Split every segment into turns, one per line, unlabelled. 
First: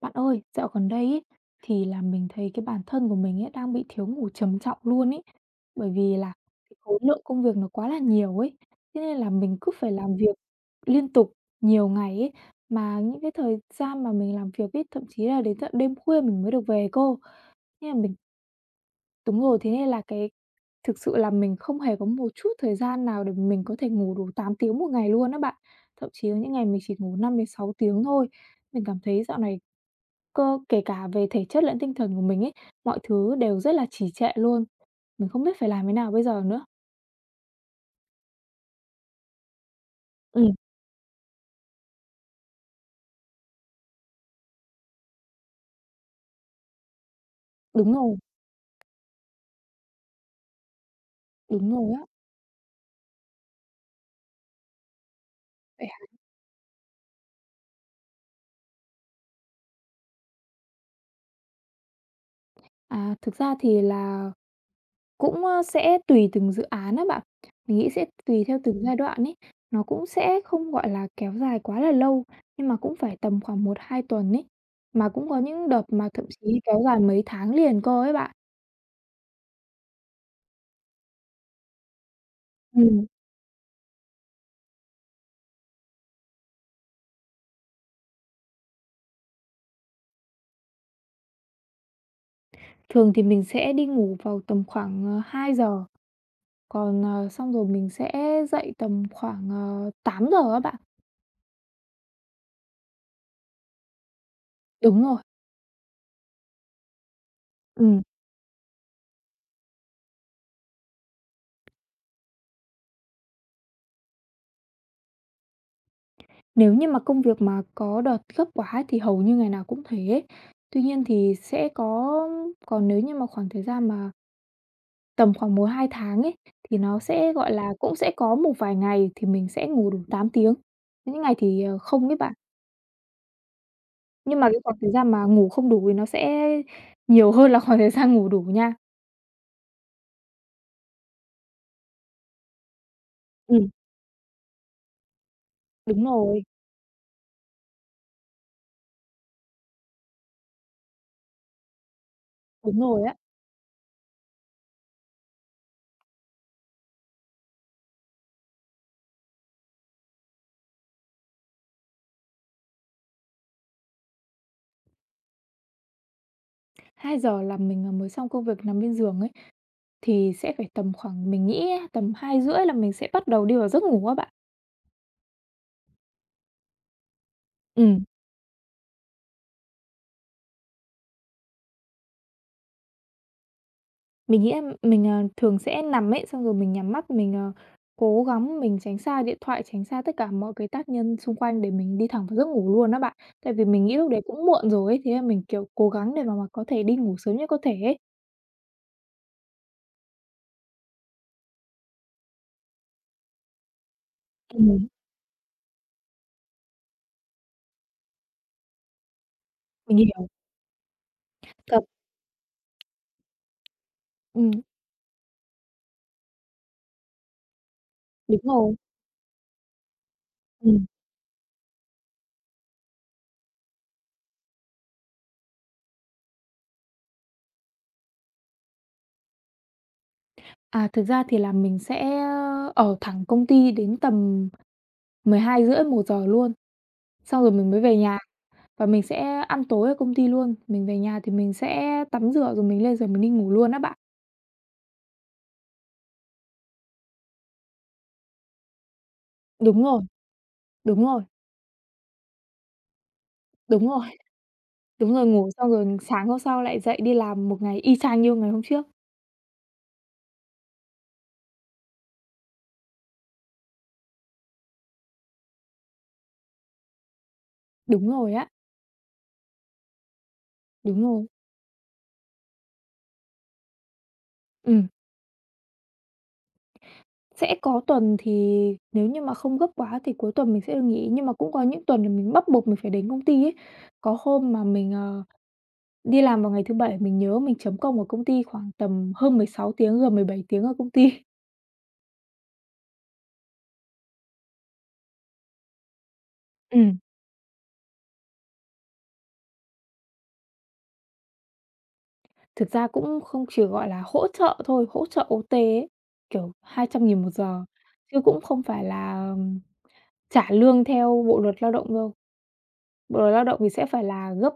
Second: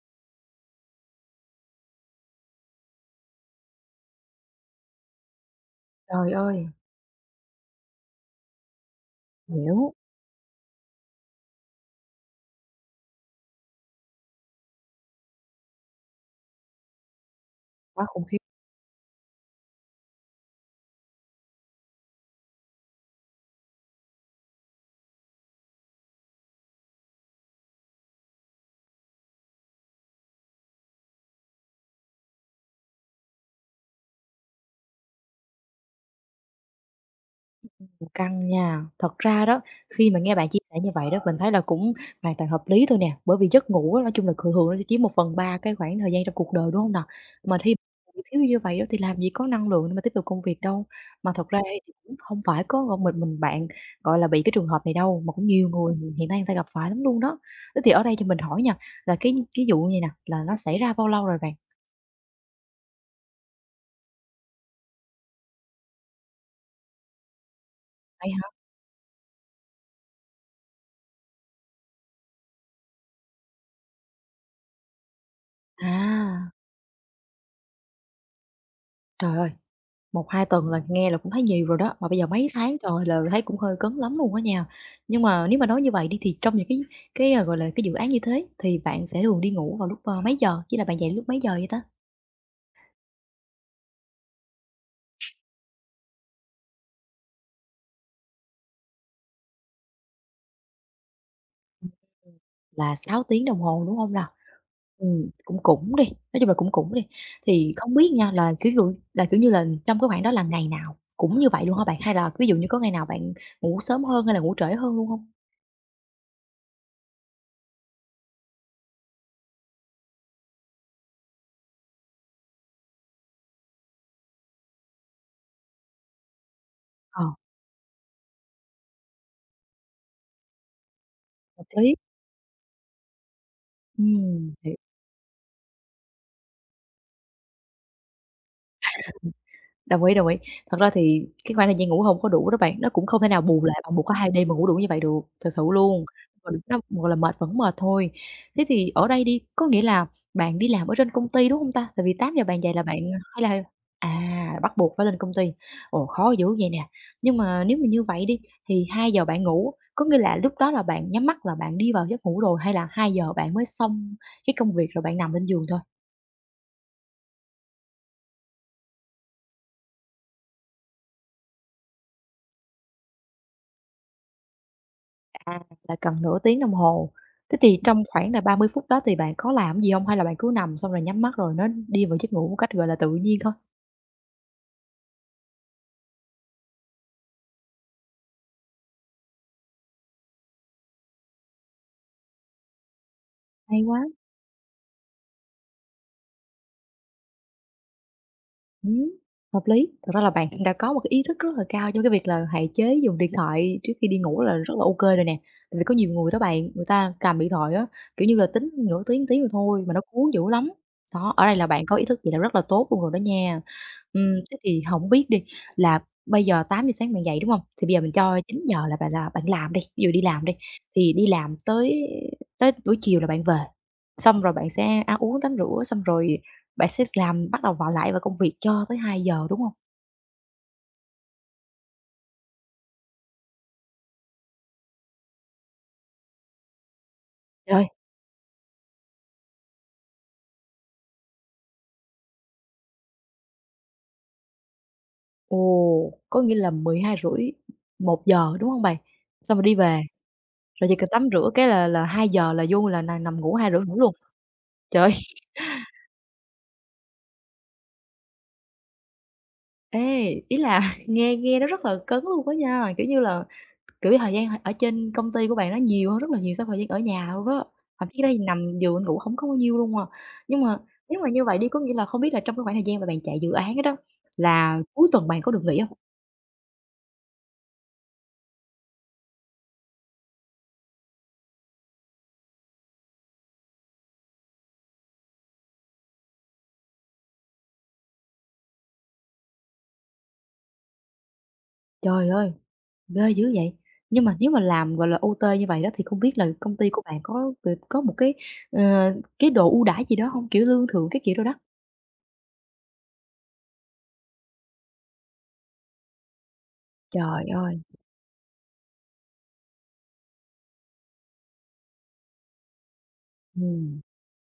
Bạn ơi, dạo gần đây ấy, thì là mình thấy cái bản thân của mình ấy đang bị thiếu ngủ trầm trọng luôn ấy. Bởi vì là
Trời ơi!
cái khối lượng công việc nó quá là nhiều ấy. Thế nên là mình cứ phải
Hiểu,
làm việc liên tục nhiều ngày ấy. Mà những cái thời gian mà mình làm việc ấy, thậm chí là đến tận đêm khuya mình mới được về cô. Nên là
quá
mình,
khủng khiếp,
đúng rồi, thế nên là thực sự là mình không hề có một chút thời gian nào để mình có thể ngủ đủ 8 tiếng một ngày luôn đó bạn. Thậm chí có những ngày mình chỉ ngủ 5 đến 6 tiếng thôi. Mình cảm thấy dạo này. Cơ kể cả về thể chất lẫn tinh thần của mình ấy, mọi thứ đều rất là trì trệ luôn. Mình không biết phải làm thế nào bây giờ nữa.
cũng căng nha. Thật ra đó, khi mà nghe bạn
Ừm,
chia sẻ như vậy đó, mình thấy là cũng hoàn toàn hợp lý thôi nè, bởi vì giấc ngủ á, nói chung là thường thường nó sẽ chiếm một phần ba cái khoảng thời gian trong cuộc đời, đúng không nào? Mà khi
đúng rồi,
bị thiếu như vậy đó thì làm gì có năng lượng để mà tiếp tục công việc đâu. Mà thật ra
đúng
ấy
rồi
thì
á.
cũng không phải có một mình bạn, gọi là, bị cái trường hợp này đâu, mà cũng nhiều
Vậy
người
hả?
hiện nay người ta gặp phải lắm luôn đó. Thế thì ở đây cho mình hỏi nha, là cái vụ này nè, là nó xảy ra bao lâu rồi bạn?
À, thực ra thì là cũng, sẽ tùy từng dự án á bạn. Mình nghĩ sẽ
Vậy
tùy
hả?
theo từng giai đoạn ấy, nó cũng sẽ không, gọi là, kéo dài quá là lâu, nhưng mà cũng phải tầm khoảng 1 2 tuần ấy. Mà cũng có những đợt mà thậm
À,
chí kéo dài mấy tháng liền cơ ấy bạn.
trời ơi! Một hai tuần là nghe là cũng thấy nhiều rồi đó, mà bây giờ mấy tháng
Ừm,
trời là thấy cũng hơi cấn lắm luôn á nha. Nhưng mà nếu mà nói như vậy đi thì trong những cái, gọi là, cái dự án như thế thì bạn sẽ thường đi ngủ vào lúc, mấy giờ? Chỉ là bạn dậy lúc mấy giờ vậy ta?
thường thì mình sẽ đi ngủ vào tầm khoảng, 2 giờ. Còn, xong rồi mình sẽ dậy tầm khoảng, 8 giờ á bạn.
Là 6 tiếng đồng hồ, đúng không nào?
Đúng rồi.
Cũng cũng đi, nói chung là cũng cũng đi. Thì không
ừm,
biết nha là, kiểu dụ, là, kiểu như là, trong cái khoảng đó là ngày nào cũng như vậy luôn hả bạn? Hay là ví dụ như có ngày nào bạn ngủ sớm hơn hay là ngủ trễ hơn luôn không?
Nếu như mà công việc mà có đợt gấp quá ấy thì hầu như ngày nào cũng thế ấy. Tuy nhiên thì sẽ có, còn nếu như mà khoảng thời gian mà tầm khoảng 1 2 tháng ấy, thì nó
Ờ,
sẽ, gọi là, cũng sẽ có một vài ngày thì mình sẽ ngủ đủ 8 tiếng, có những ngày thì,
hợp lý.
không ấy bạn.
Ừ,
Nhưng mà cái khoảng
hiểu.
thời gian mà ngủ không đủ thì nó sẽ nhiều hơn là khoảng thời gian ngủ đủ nha.
Đồng ý, đồng ý. Thật ra thì cái khoảng thời gian ngủ hông có đủ đó bạn, nó cũng không thể nào bù
Ừm,
lại bằng một cái 2 đêm mà ngủ đủ như vậy được, thật sự
đúng
luôn.
rồi,
Mình nó, gọi là, mệt vẫn mệt thôi. Thế thì ở đây đi, có nghĩa là bạn đi làm ở trên công ty, đúng hông ta? Tại vì tám giờ bạn dậy
đúng
là bạn
rồi á.
hay là bắt buộc phải lên công ty. Ồ, khó dữ vậy nè. Nhưng mà nếu mà như vậy đi, thì hai giờ bạn ngủ, có nghĩa là lúc đó là bạn nhắm mắt là bạn đi vào giấc ngủ rồi hay là hai giờ bạn mới xong cái công việc rồi bạn nằm lên giường thôi?
2 giờ là mình, mới xong công việc nằm bên giường ấy, thì sẽ phải tầm khoảng mình nghĩ á, tầm 2 rưỡi là mình sẽ bắt đầu đi vào giấc ngủ á bạn.
À, là cần nửa tiếng đồng hồ. Thế thì
Ừ,
trong khoảng là 30 phút đó thì bạn có làm gì không? Hay là bạn cứ nằm xong rồi nhắm mắt rồi nó đi vào giấc ngủ một cách, gọi là, tự nhiên thôi?
mình nghĩ là mình, thường sẽ nằm ấy, xong rồi mình nhắm mắt mình, cố gắng mình tránh xa điện thoại, tránh xa tất cả mọi cái tác nhân xung quanh để mình đi thẳng vào giấc ngủ luôn đó bạn. Tại vì
Hay
mình nghĩ
quá!
lúc đấy cũng muộn rồi ấy, thế là mình, kiểu, cố gắng để mà có thể đi ngủ sớm nhất có thể ấy.
Ừm, hợp lý. Thật ra là bạn đã có một cái ý thức rất là cao trong cái việc là hạn chế dùng điện thoại trước khi đi ngủ là rất là
Ừm,
ok rồi nè. Tại vì có nhiều người đó bạn, người ta cầm điện thoại á, kiểu như là, tính nửa tiếng, tiếng rồi thôi mà
Mình
nó
hiểu.
cuốn dữ lắm. Đó, ở đây là
Cập.
bạn có ý thức gì là rất là tốt luôn rồi đó nha.
Ừm,
Thế thì không biết đi là bây giờ 8 giờ sáng bạn dậy, đúng không? Thì bây giờ mình
đúng
cho chín
rồi.
giờ là bạn làm đi, ví dụ đi làm đi,
Ừm,
thì đi làm tới tới buổi chiều là bạn về, xong rồi bạn sẽ ăn uống tắm rửa, xong rồi bạn sẽ làm bắt đầu vào lại vào công việc cho tới hai giờ đúng hông?
thực ra thì là mình sẽ ở thẳng công ty đến tầm 12 rưỡi 1 giờ luôn, xong rồi mình mới
Trời!
về nhà và mình sẽ ăn tối ở công ty luôn. Mình về nhà thì mình sẽ tắm rửa rồi mình lên giường mình đi ngủ luôn á bạn.
Ồ, có nghĩa là 12 rưỡi một giờ đúng hông bạn? Xong rồi đi
Đúng
về,
rồi,
rồi chỉ
đúng
cần
rồi,
tắm rửa cái là hai giờ là vô là nằm nằm ngủ, hai rưỡi
đúng
ngủ
rồi,
luôn. Trời!
đúng rồi, ngủ xong rồi sáng hôm sau lại dậy đi làm một ngày y chang như ngày hôm trước.
Ê, ý là nghe nghe nó rất là cấn luôn á nha, kiểu như là, kiểu, thời gian ở trên công ty của bạn nó nhiều hơn rất là nhiều so thời gian ở nhà luôn đó, thậm
Đúng
chí
rồi
đây
á,
nằm giường ngủ hổng có bao nhiêu luôn à. Nhưng mà
đúng
nếu
rồi.
mà như vậy đi, có nghĩa là không biết là trong cái khoảng thời gian mà bạn chạy dự án đó đó, là
Ừm,
cuối tuần bạn có được nghỉ hông?
sẽ có tuần thì nếu như mà không gấp quá thì cuối tuần mình sẽ được nghỉ, nhưng mà cũng có những tuần là mình bắt buộc mình phải đến công ty ấy. Có hôm mà mình, đi làm vào ngày thứ Bảy, mình nhớ mình chấm công ở công ty khoảng tầm hơn 16 tiếng, gần 17 tiếng ở công ty.
Trời ơi! Ghê dữ vậy! Nhưng mà nếu mà làm, gọi là, ô tê như vậy đó thì không biết là công ty
Ừm,
của bạn có một cái, ờ, chế độ ưu đãi gì đó không? Kiểu, lương thưởng cái kiểu đồ đó?
thực ra cũng không chỉ, gọi là, hỗ trợ thôi, hỗ trợ OT ấy, kiểu, 200 nghìn một
Trời
giờ,
ơi!
chứ cũng không phải là, trả lương theo Bộ luật Lao động đâu. Bộ luật Lao động thì sẽ
Ừm,
phải là gấp,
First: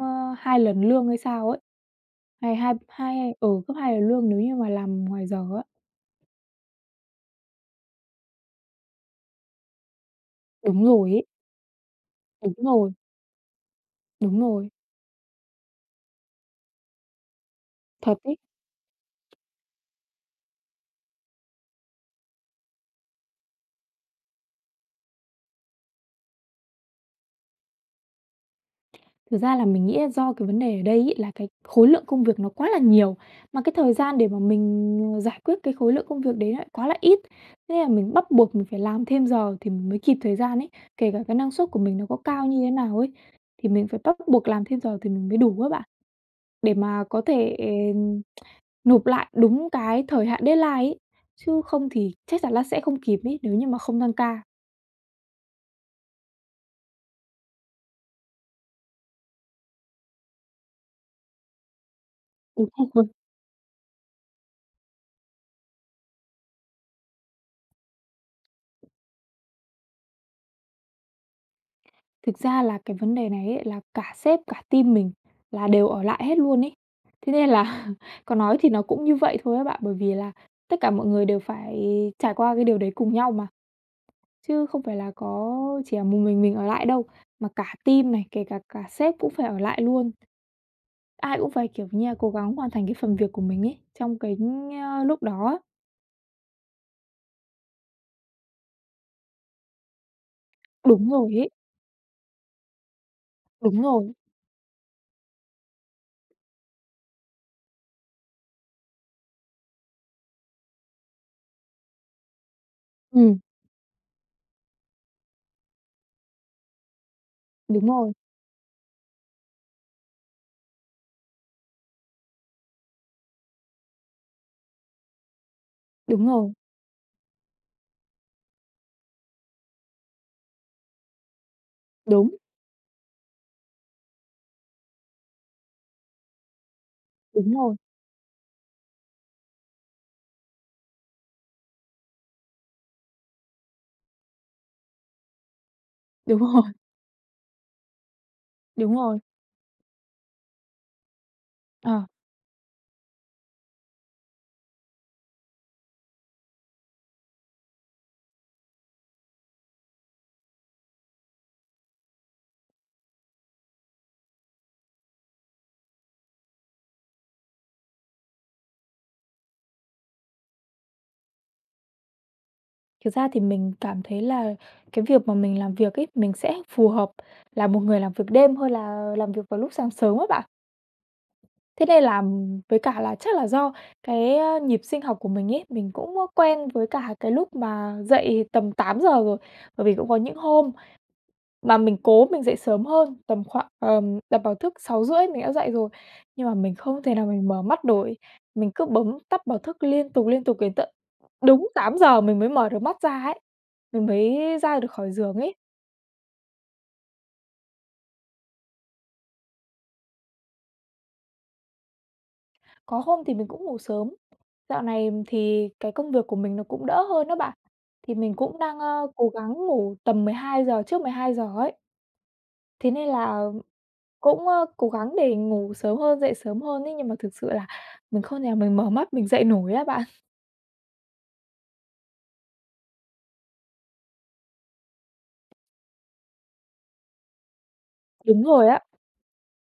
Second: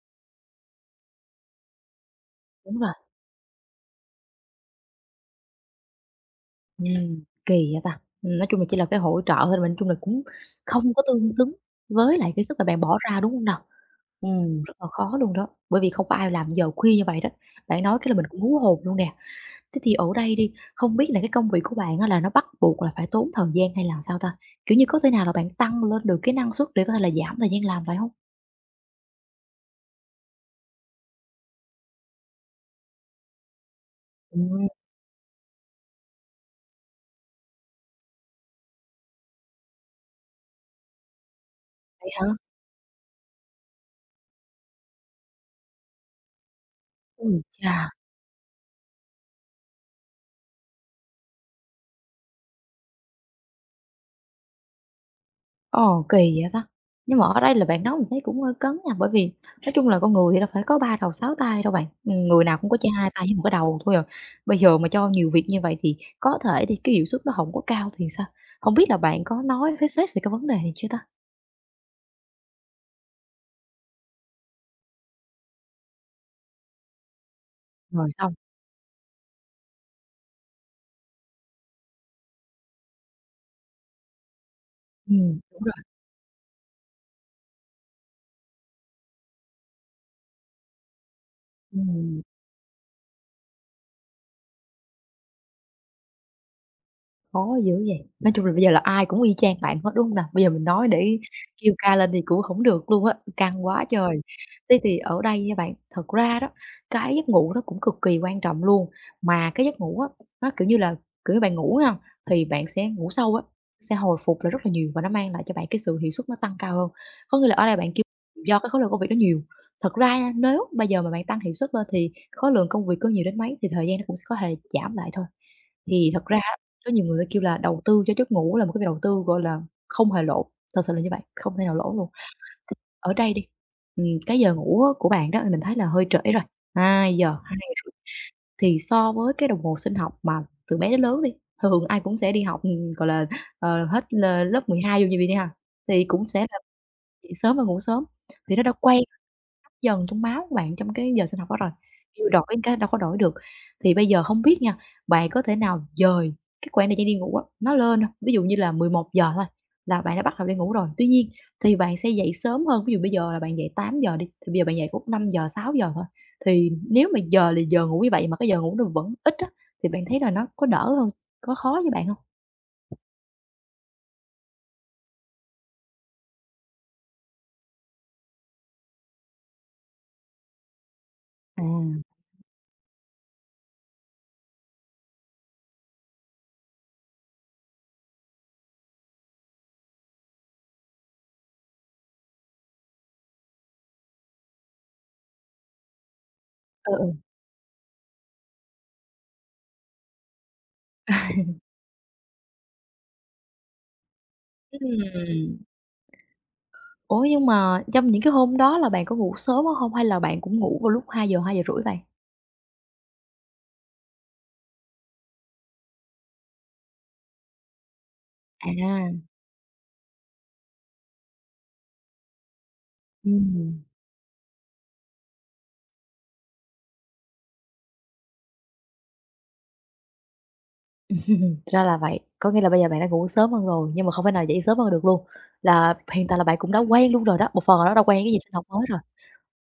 2 lần lương hay sao ấy, hay hai
đúng rồi,
hai ừ, gấp 2 lần lương nếu như mà làm ngoài giờ á.
kỳ vậy ta! Nói chung là chỉ là cái hỗ trợ thôi mà nói chung là cũng
Đúng
không có
rồi ấy,
tương xứng với lại cái
đúng
sức mà bạn
rồi,
bỏ ra, đúng không nào?
đúng rồi,
Rất là khó luôn đó, bởi vì không có ai làm giờ khuya như vậy đó. Bạn nói cái
thật
là mình
ấy.
cũng hú hồn luôn nè. Thế thì ở đây đi, không biết là cái công việc của bạn á là nó bắt buộc là phải tốn thời gian hay là sao ta? Kiểu như, có thể nào là bạn tăng lên được cái năng suất để có thể là giảm thời gian làm lại không?
Thực ra là mình nghĩ là do cái vấn đề ở đây ấy là cái khối lượng công việc nó quá là nhiều, mà cái thời gian để mà
Ừm,
mình, giải quyết cái khối lượng công việc đấy lại quá là ít. Thế nên là mình bắt buộc mình phải làm thêm giờ thì mình mới kịp thời gian ấy, kể cả cái năng suất của mình nó
vậy
có
hả?
cao như thế nào ấy, thì mình phải bắt buộc làm thêm giờ thì mình mới đủ á bạn, để mà có
Ôi
thể
chà!
nộp lại đúng cái thời hạn deadline ấy, chứ không thì chắc chắn là sẽ không kịp ấy, nếu như mà không tăng
Ồ, kỳ vậy ta! Nhưng mà ở đây là bạn nói mình thấy cũng hơi cấn nha, bởi vì nói chung là con người thì đâu phải có 3 đầu 6 tay đâu bạn, người nào cũng có chỉ 2
ca.
tay với một cái đầu thôi à. Bây giờ mà cho nhiều việc như vậy thì có thể thì cái hiệu suất nó không có cao thì sao? Không biết là bạn có nói với sếp về cái vấn đề này chưa ta?
Thực ra là cái vấn đề này ấy là cả sếp, cả team mình là đều ở lại hết luôn ấy. Thế nên là
Rồi
có
xong,
nói thì nó cũng như vậy thôi các bạn, bởi vì là tất cả mọi người đều phải trải qua cái điều đấy cùng nhau mà, chứ không phải là có
đúng rồi.
chỉ là một mình ở lại đâu, mà cả team này, kể cả cả sếp cũng phải ở lại luôn. Ai cũng phải, kiểu như là,
Ừm.
cố gắng hoàn thành cái phần việc của mình ấy, trong cái, lúc đó á.
Khó dữ vậy! Nói chung là bây giờ là ai cũng y chang bạn hết, đúng hông nào? Bây giờ mình nói
Đúng
để
rồi ấy,
kêu ca lên thì cũng hổng được luôn á, căng
đúng
quá
rồi,
trời. Thế thì ở đây nha bạn, thật ra đó, cái giấc ngủ nó cũng cực kỳ quan trọng luôn, mà cái giấc ngủ á, nó, kiểu như, bạn ngủ ha, thì bạn sẽ ngủ sâu
ừm,
á, sẽ hồi phục lại rất là nhiều và nó mang lại cho bạn cái sự hiệu suất nó tăng cao hơn. Có nghĩa là ở đây
đúng
bạn kêu
rồi,
do cái khối lượng công việc nó nhiều, thật ra nha, nếu bây giờ mà bạn tăng hiệu suất lên thì khối lượng công việc có nhiều đến mấy thì thời gian nó cũng sẽ có thể giảm lại thôi. Thì
đúng
thật ra
rồi,
có nhiều người kêu là đầu tư cho giấc ngủ là một cái đầu tư, gọi là, không hề lỗ, thật sự là như vậy, không thể nào lỗ luôn.
đúng,
Thì ở đây đi, cái giờ ngủ á của bạn đó mình thấy là hơi trễ rồi, 2:00,
đúng rồi,
2:30 thì so với cái đồng hồ sinh học mà từ bé đến lớn đi, thường ai cũng sẽ đi học, gọi là, hết lớp 12 vô như mình đi ha, thì cũng
đúng
sẽ là
rồi,
dậy sớm và ngủ sớm, thì nó đã
đúng
quen
rồi,
dần trong máu của bạn trong cái giờ sinh học đó rồi,
ờ.
kêu đổi cái đâu có đổi được. Thì bây giờ không biết nha, bạn có thể nào dời cái khoảng thời gian đi ngủ á, nó lên không? Ví dụ như là 11 giờ thôi là bạn đã bắt đầu đi ngủ rồi, tuy nhiên thì bạn sẽ dậy sớm hơn, ví dụ bây giờ là bạn dậy tám giờ đi, thì bây giờ bạn dậy cũng năm giờ sáu giờ thôi. Thì nếu mà giờ là giờ ngủ như vậy mà cái giờ ngủ nó vẫn ít á, thì bạn thấy là nó có đỡ hơn, có khó với bạn không?
Thực ra thì mình cảm thấy là cái việc mà mình làm việc ấy, mình sẽ phù hợp là một người làm việc đêm hơn là làm việc vào lúc sáng sớm á bạn.
À.
Thế nên là với cả là chắc là do cái, nhịp sinh học của mình ấy, mình cũng quen với cả cái lúc mà dậy tầm 8 giờ rồi. Bởi vì cũng có những hôm mà mình cố mình dậy sớm hơn, tầm khoảng, đặt báo thức 6 rưỡi mình đã dậy rồi, nhưng mà mình
Ừ,
không
ừ.
thể nào mình mở mắt nổi. Mình cứ bấm tắt báo thức liên tục đến tận đúng 8 giờ mình mới mở được mắt ra ấy, mình mới ra được khỏi giường ấy.
Ừm. Ủa, nhưng mà trong những cái hôm đó là bạn có ngủ sớm không hay là bạn cũng ngủ vào lúc hai hai giờ rưỡi vậy?
Có hôm thì mình cũng ngủ sớm. Dạo này thì cái công việc của mình nó cũng đỡ hơn đó bạn, thì mình cũng đang,
À,
cố gắng ngủ tầm 12 giờ trước 12 giờ ấy. Thế nên là
ừm.
cũng, cố gắng để ngủ sớm hơn, dậy sớm hơn ấy, nhưng mà thực sự là mình không thể nào mình mở mắt mình dậy nổi á bạn.
Ra là vậy, có nghĩa là bây giờ bạn đã ngủ sớm hơn rồi, nhưng mà không thể nào dậy sớm hơn được luôn, là hiện tại là bạn cũng đã quen luôn rồi đó, một phần là nó đã quen cái nhịp
Đúng
sinh học
rồi á.
mới rồi.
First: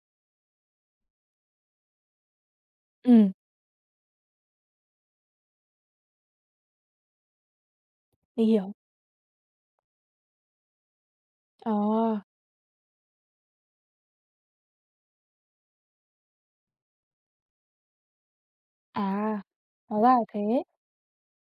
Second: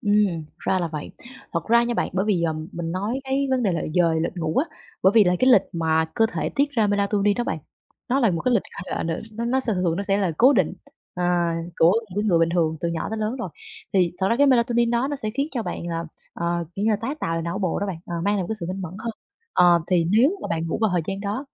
Ra là vậy. Thật ra nha bạn, bởi vì, mình nói
Ừm,
cái vấn đề là giờ, lịch ngủ á, bởi vì là cái lịch mà cơ thể tiết ra melatonin đó bạn, nó là một
mình
cái lịch,
hiểu.
gọi là, n nó sẽ thường nó sẽ là cố định,
Ờ,
của một cái người bình thường từ nhỏ tới lớn rồi. Thì thật ra cái melatonin đó nó sẽ khiến cho bạn là, kiểu như là, tái tạo lại não bộ đó bạn, mang lại một cái sự minh mẫn
à,
hơn. Ờ,
hóa
thì
ra là
nếu mà
thế.
bạn ngủ vào thời gian đó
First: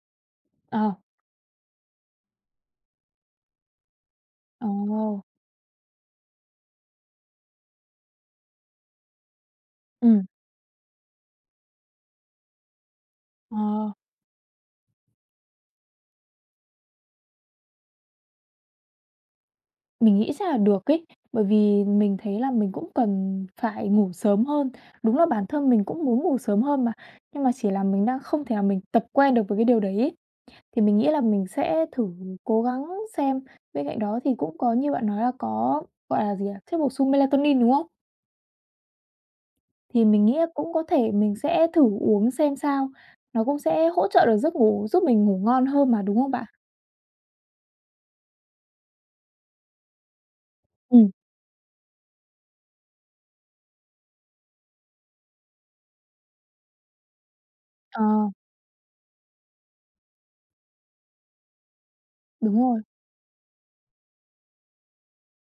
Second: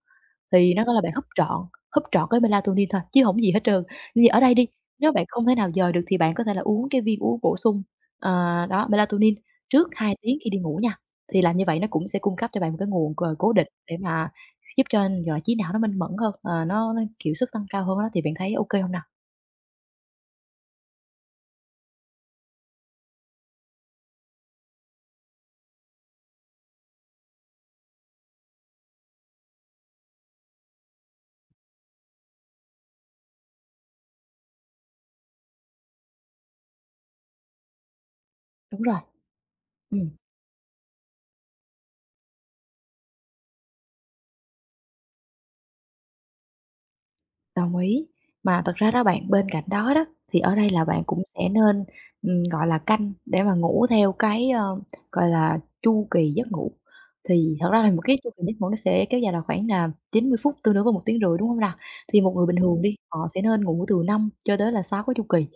thì nó
Ờ,
có là bạn húp trọn cái melatonin thôi, chứ hổng gì hết trơn. Như ở đây
ờ,
đi, nếu bạn không thể nào dời được thì bạn có thể là uống cái viên uống bổ sung, ờ, đó, melatonin trước hai
ừ,
tiếng khi đi ngủ nha. Thì làm như vậy nó cũng sẽ cung cấp cho bạn một cái nguồn cố
ờ,
định để mà giúp cho, gọi là, trí não nó minh mẫn hơn, nó, kiểu, sức tăng cao hơn á, thì bạn thấy ô kê hông nào?
mình nghĩ chắc là được ấy, bởi vì mình thấy là mình cũng cần phải ngủ sớm hơn. Đúng là bản thân mình cũng muốn ngủ sớm hơn mà, nhưng mà chỉ là mình đang không thể là mình tập quen được với cái điều đấy ấy. Thì mình nghĩ là mình sẽ thử cố gắng xem. Bên cạnh đó thì cũng có như bạn nói là có, gọi là gì ạ, chất bổ sung melatonin, đúng không?
Đúng rồi,
Thì
ừm.
mình nghĩ là cũng có thể mình sẽ thử uống xem sao, nó cũng sẽ hỗ trợ được giấc ngủ, giúp mình ngủ ngon hơn mà, đúng không bạn?
Đồng ý. Mà thật ra đó bạn, bên cạnh đó đó, thì ở đây là bạn
Ừm.
cũng sẽ nên, gọi là, canh để mà ngủ theo cái, gọi là, chu kỳ giấc ngủ. Thì thật ra là một
Ờ,
cái chu kỳ giấc ngủ nó sẽ kéo dài là khoảng là 90 phút, tương đương với một tiếng, rưỡi đúng không nào? Thì một người bình
đúng rồi,
thường đi, họ sẽ nên ngủ từ 5 cho tới là 6 cái chu kỳ,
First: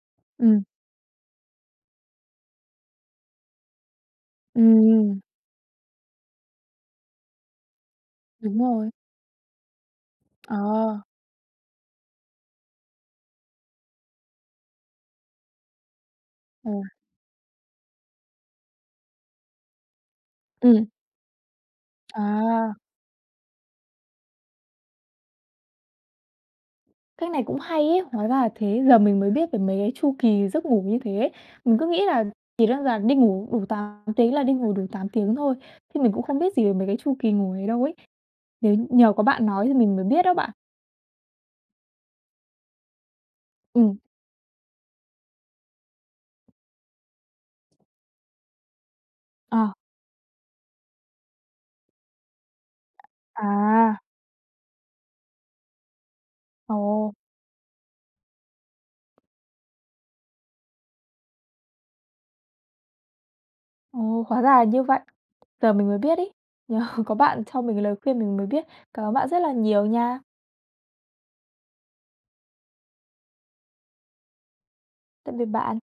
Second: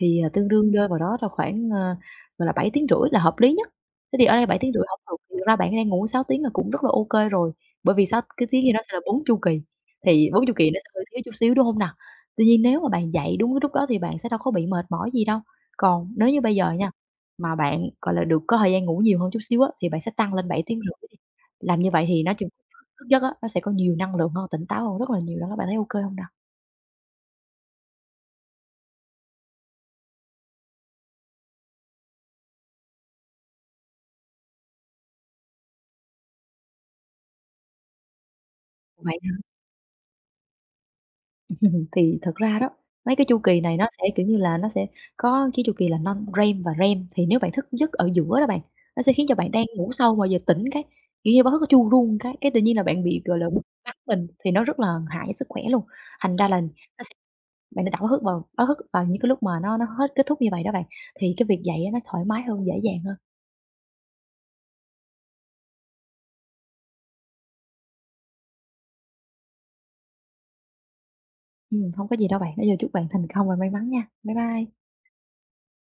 thì, tương
ừm,
đương rơi vào đó là khoảng, gọi là, 7 tiếng rưỡi là hợp lý nhất. Thế thì ở đây bảy tiếng hổng được,
ừm,
thì thực ra bạn đang ngủ 6 tiếng là cũng rất là ok rồi, bởi vì sao cái
đúng
tiếng gì nó sẽ
rồi,
là 4 chu kỳ. Thì 40
ờ,
kỳ nó sẽ hơi thiếu chút xíu, đúng hông nào? Tuy nhiên nếu mà bạn dạy đúng cái lúc đó thì bạn sẽ đâu có bị mệt mỏi gì đâu. Còn nếu như bây
ừ,
giờ nha, mà bạn, gọi là, được có thời gian ngủ nhiều hơn chút xíu á, thì bạn sẽ tăng lên bảy tiếng
ừm,
rưỡi đi. Làm như vậy thì nói chung
à.
thức giấc á, nó sẽ có nhiều năng lượng hơn, tỉnh táo hơn rất là nhiều đó. Bạn thấy ô kê hông nào?
Cách này cũng hay ấy, hóa ra là thế, giờ mình mới biết về mấy cái chu kỳ giấc ngủ như thế ấy. Mình cứ nghĩ là chỉ đơn giản đi ngủ đủ 8 tiếng là đi ngủ đủ 8 tiếng thôi, chứ mình cũng không biết gì về mấy cái chu kỳ ngủ ấy đâu ấy. Nếu nhờ có
Vậy
bạn nói thì mình mới biết đó bạn.
thì thật ra đó, mấy cái chu kỳ này
Ừ,
nó sẽ, kiểu như là, nó sẽ có cái chu kỳ là non-REM và REM, thì nếu bạn thức giấc ở giữa đó bạn, nó sẽ khiến cho bạn đang
ờ,
ngủ sâu mà giờ tỉnh cái, kiểu như, báo thức nó chuông rung cái tự nhiên là bạn bị, gọi là, bứt bắn
à,
mình, thì nó rất là hại sức khỏe luôn. Thành ra là
ồ,
nó sẽ bạn đã báo thức vào những cái lúc mà nó hết kết thúc như vậy đó bạn, thì cái việc dậy á nó thoải mái hơn, dễ dàng hơn.
ồ, hóa ra là như vậy. Giờ mình mới biết ấy, nhờ có bạn cho mình lời khuyên mình mới biết. Cảm ơn bạn rất là nhiều nha.
Hông có gì đâu bạn, nói chung chúc bạn thành công và may mắn nha. Bye bye.
Tạm biệt bạn.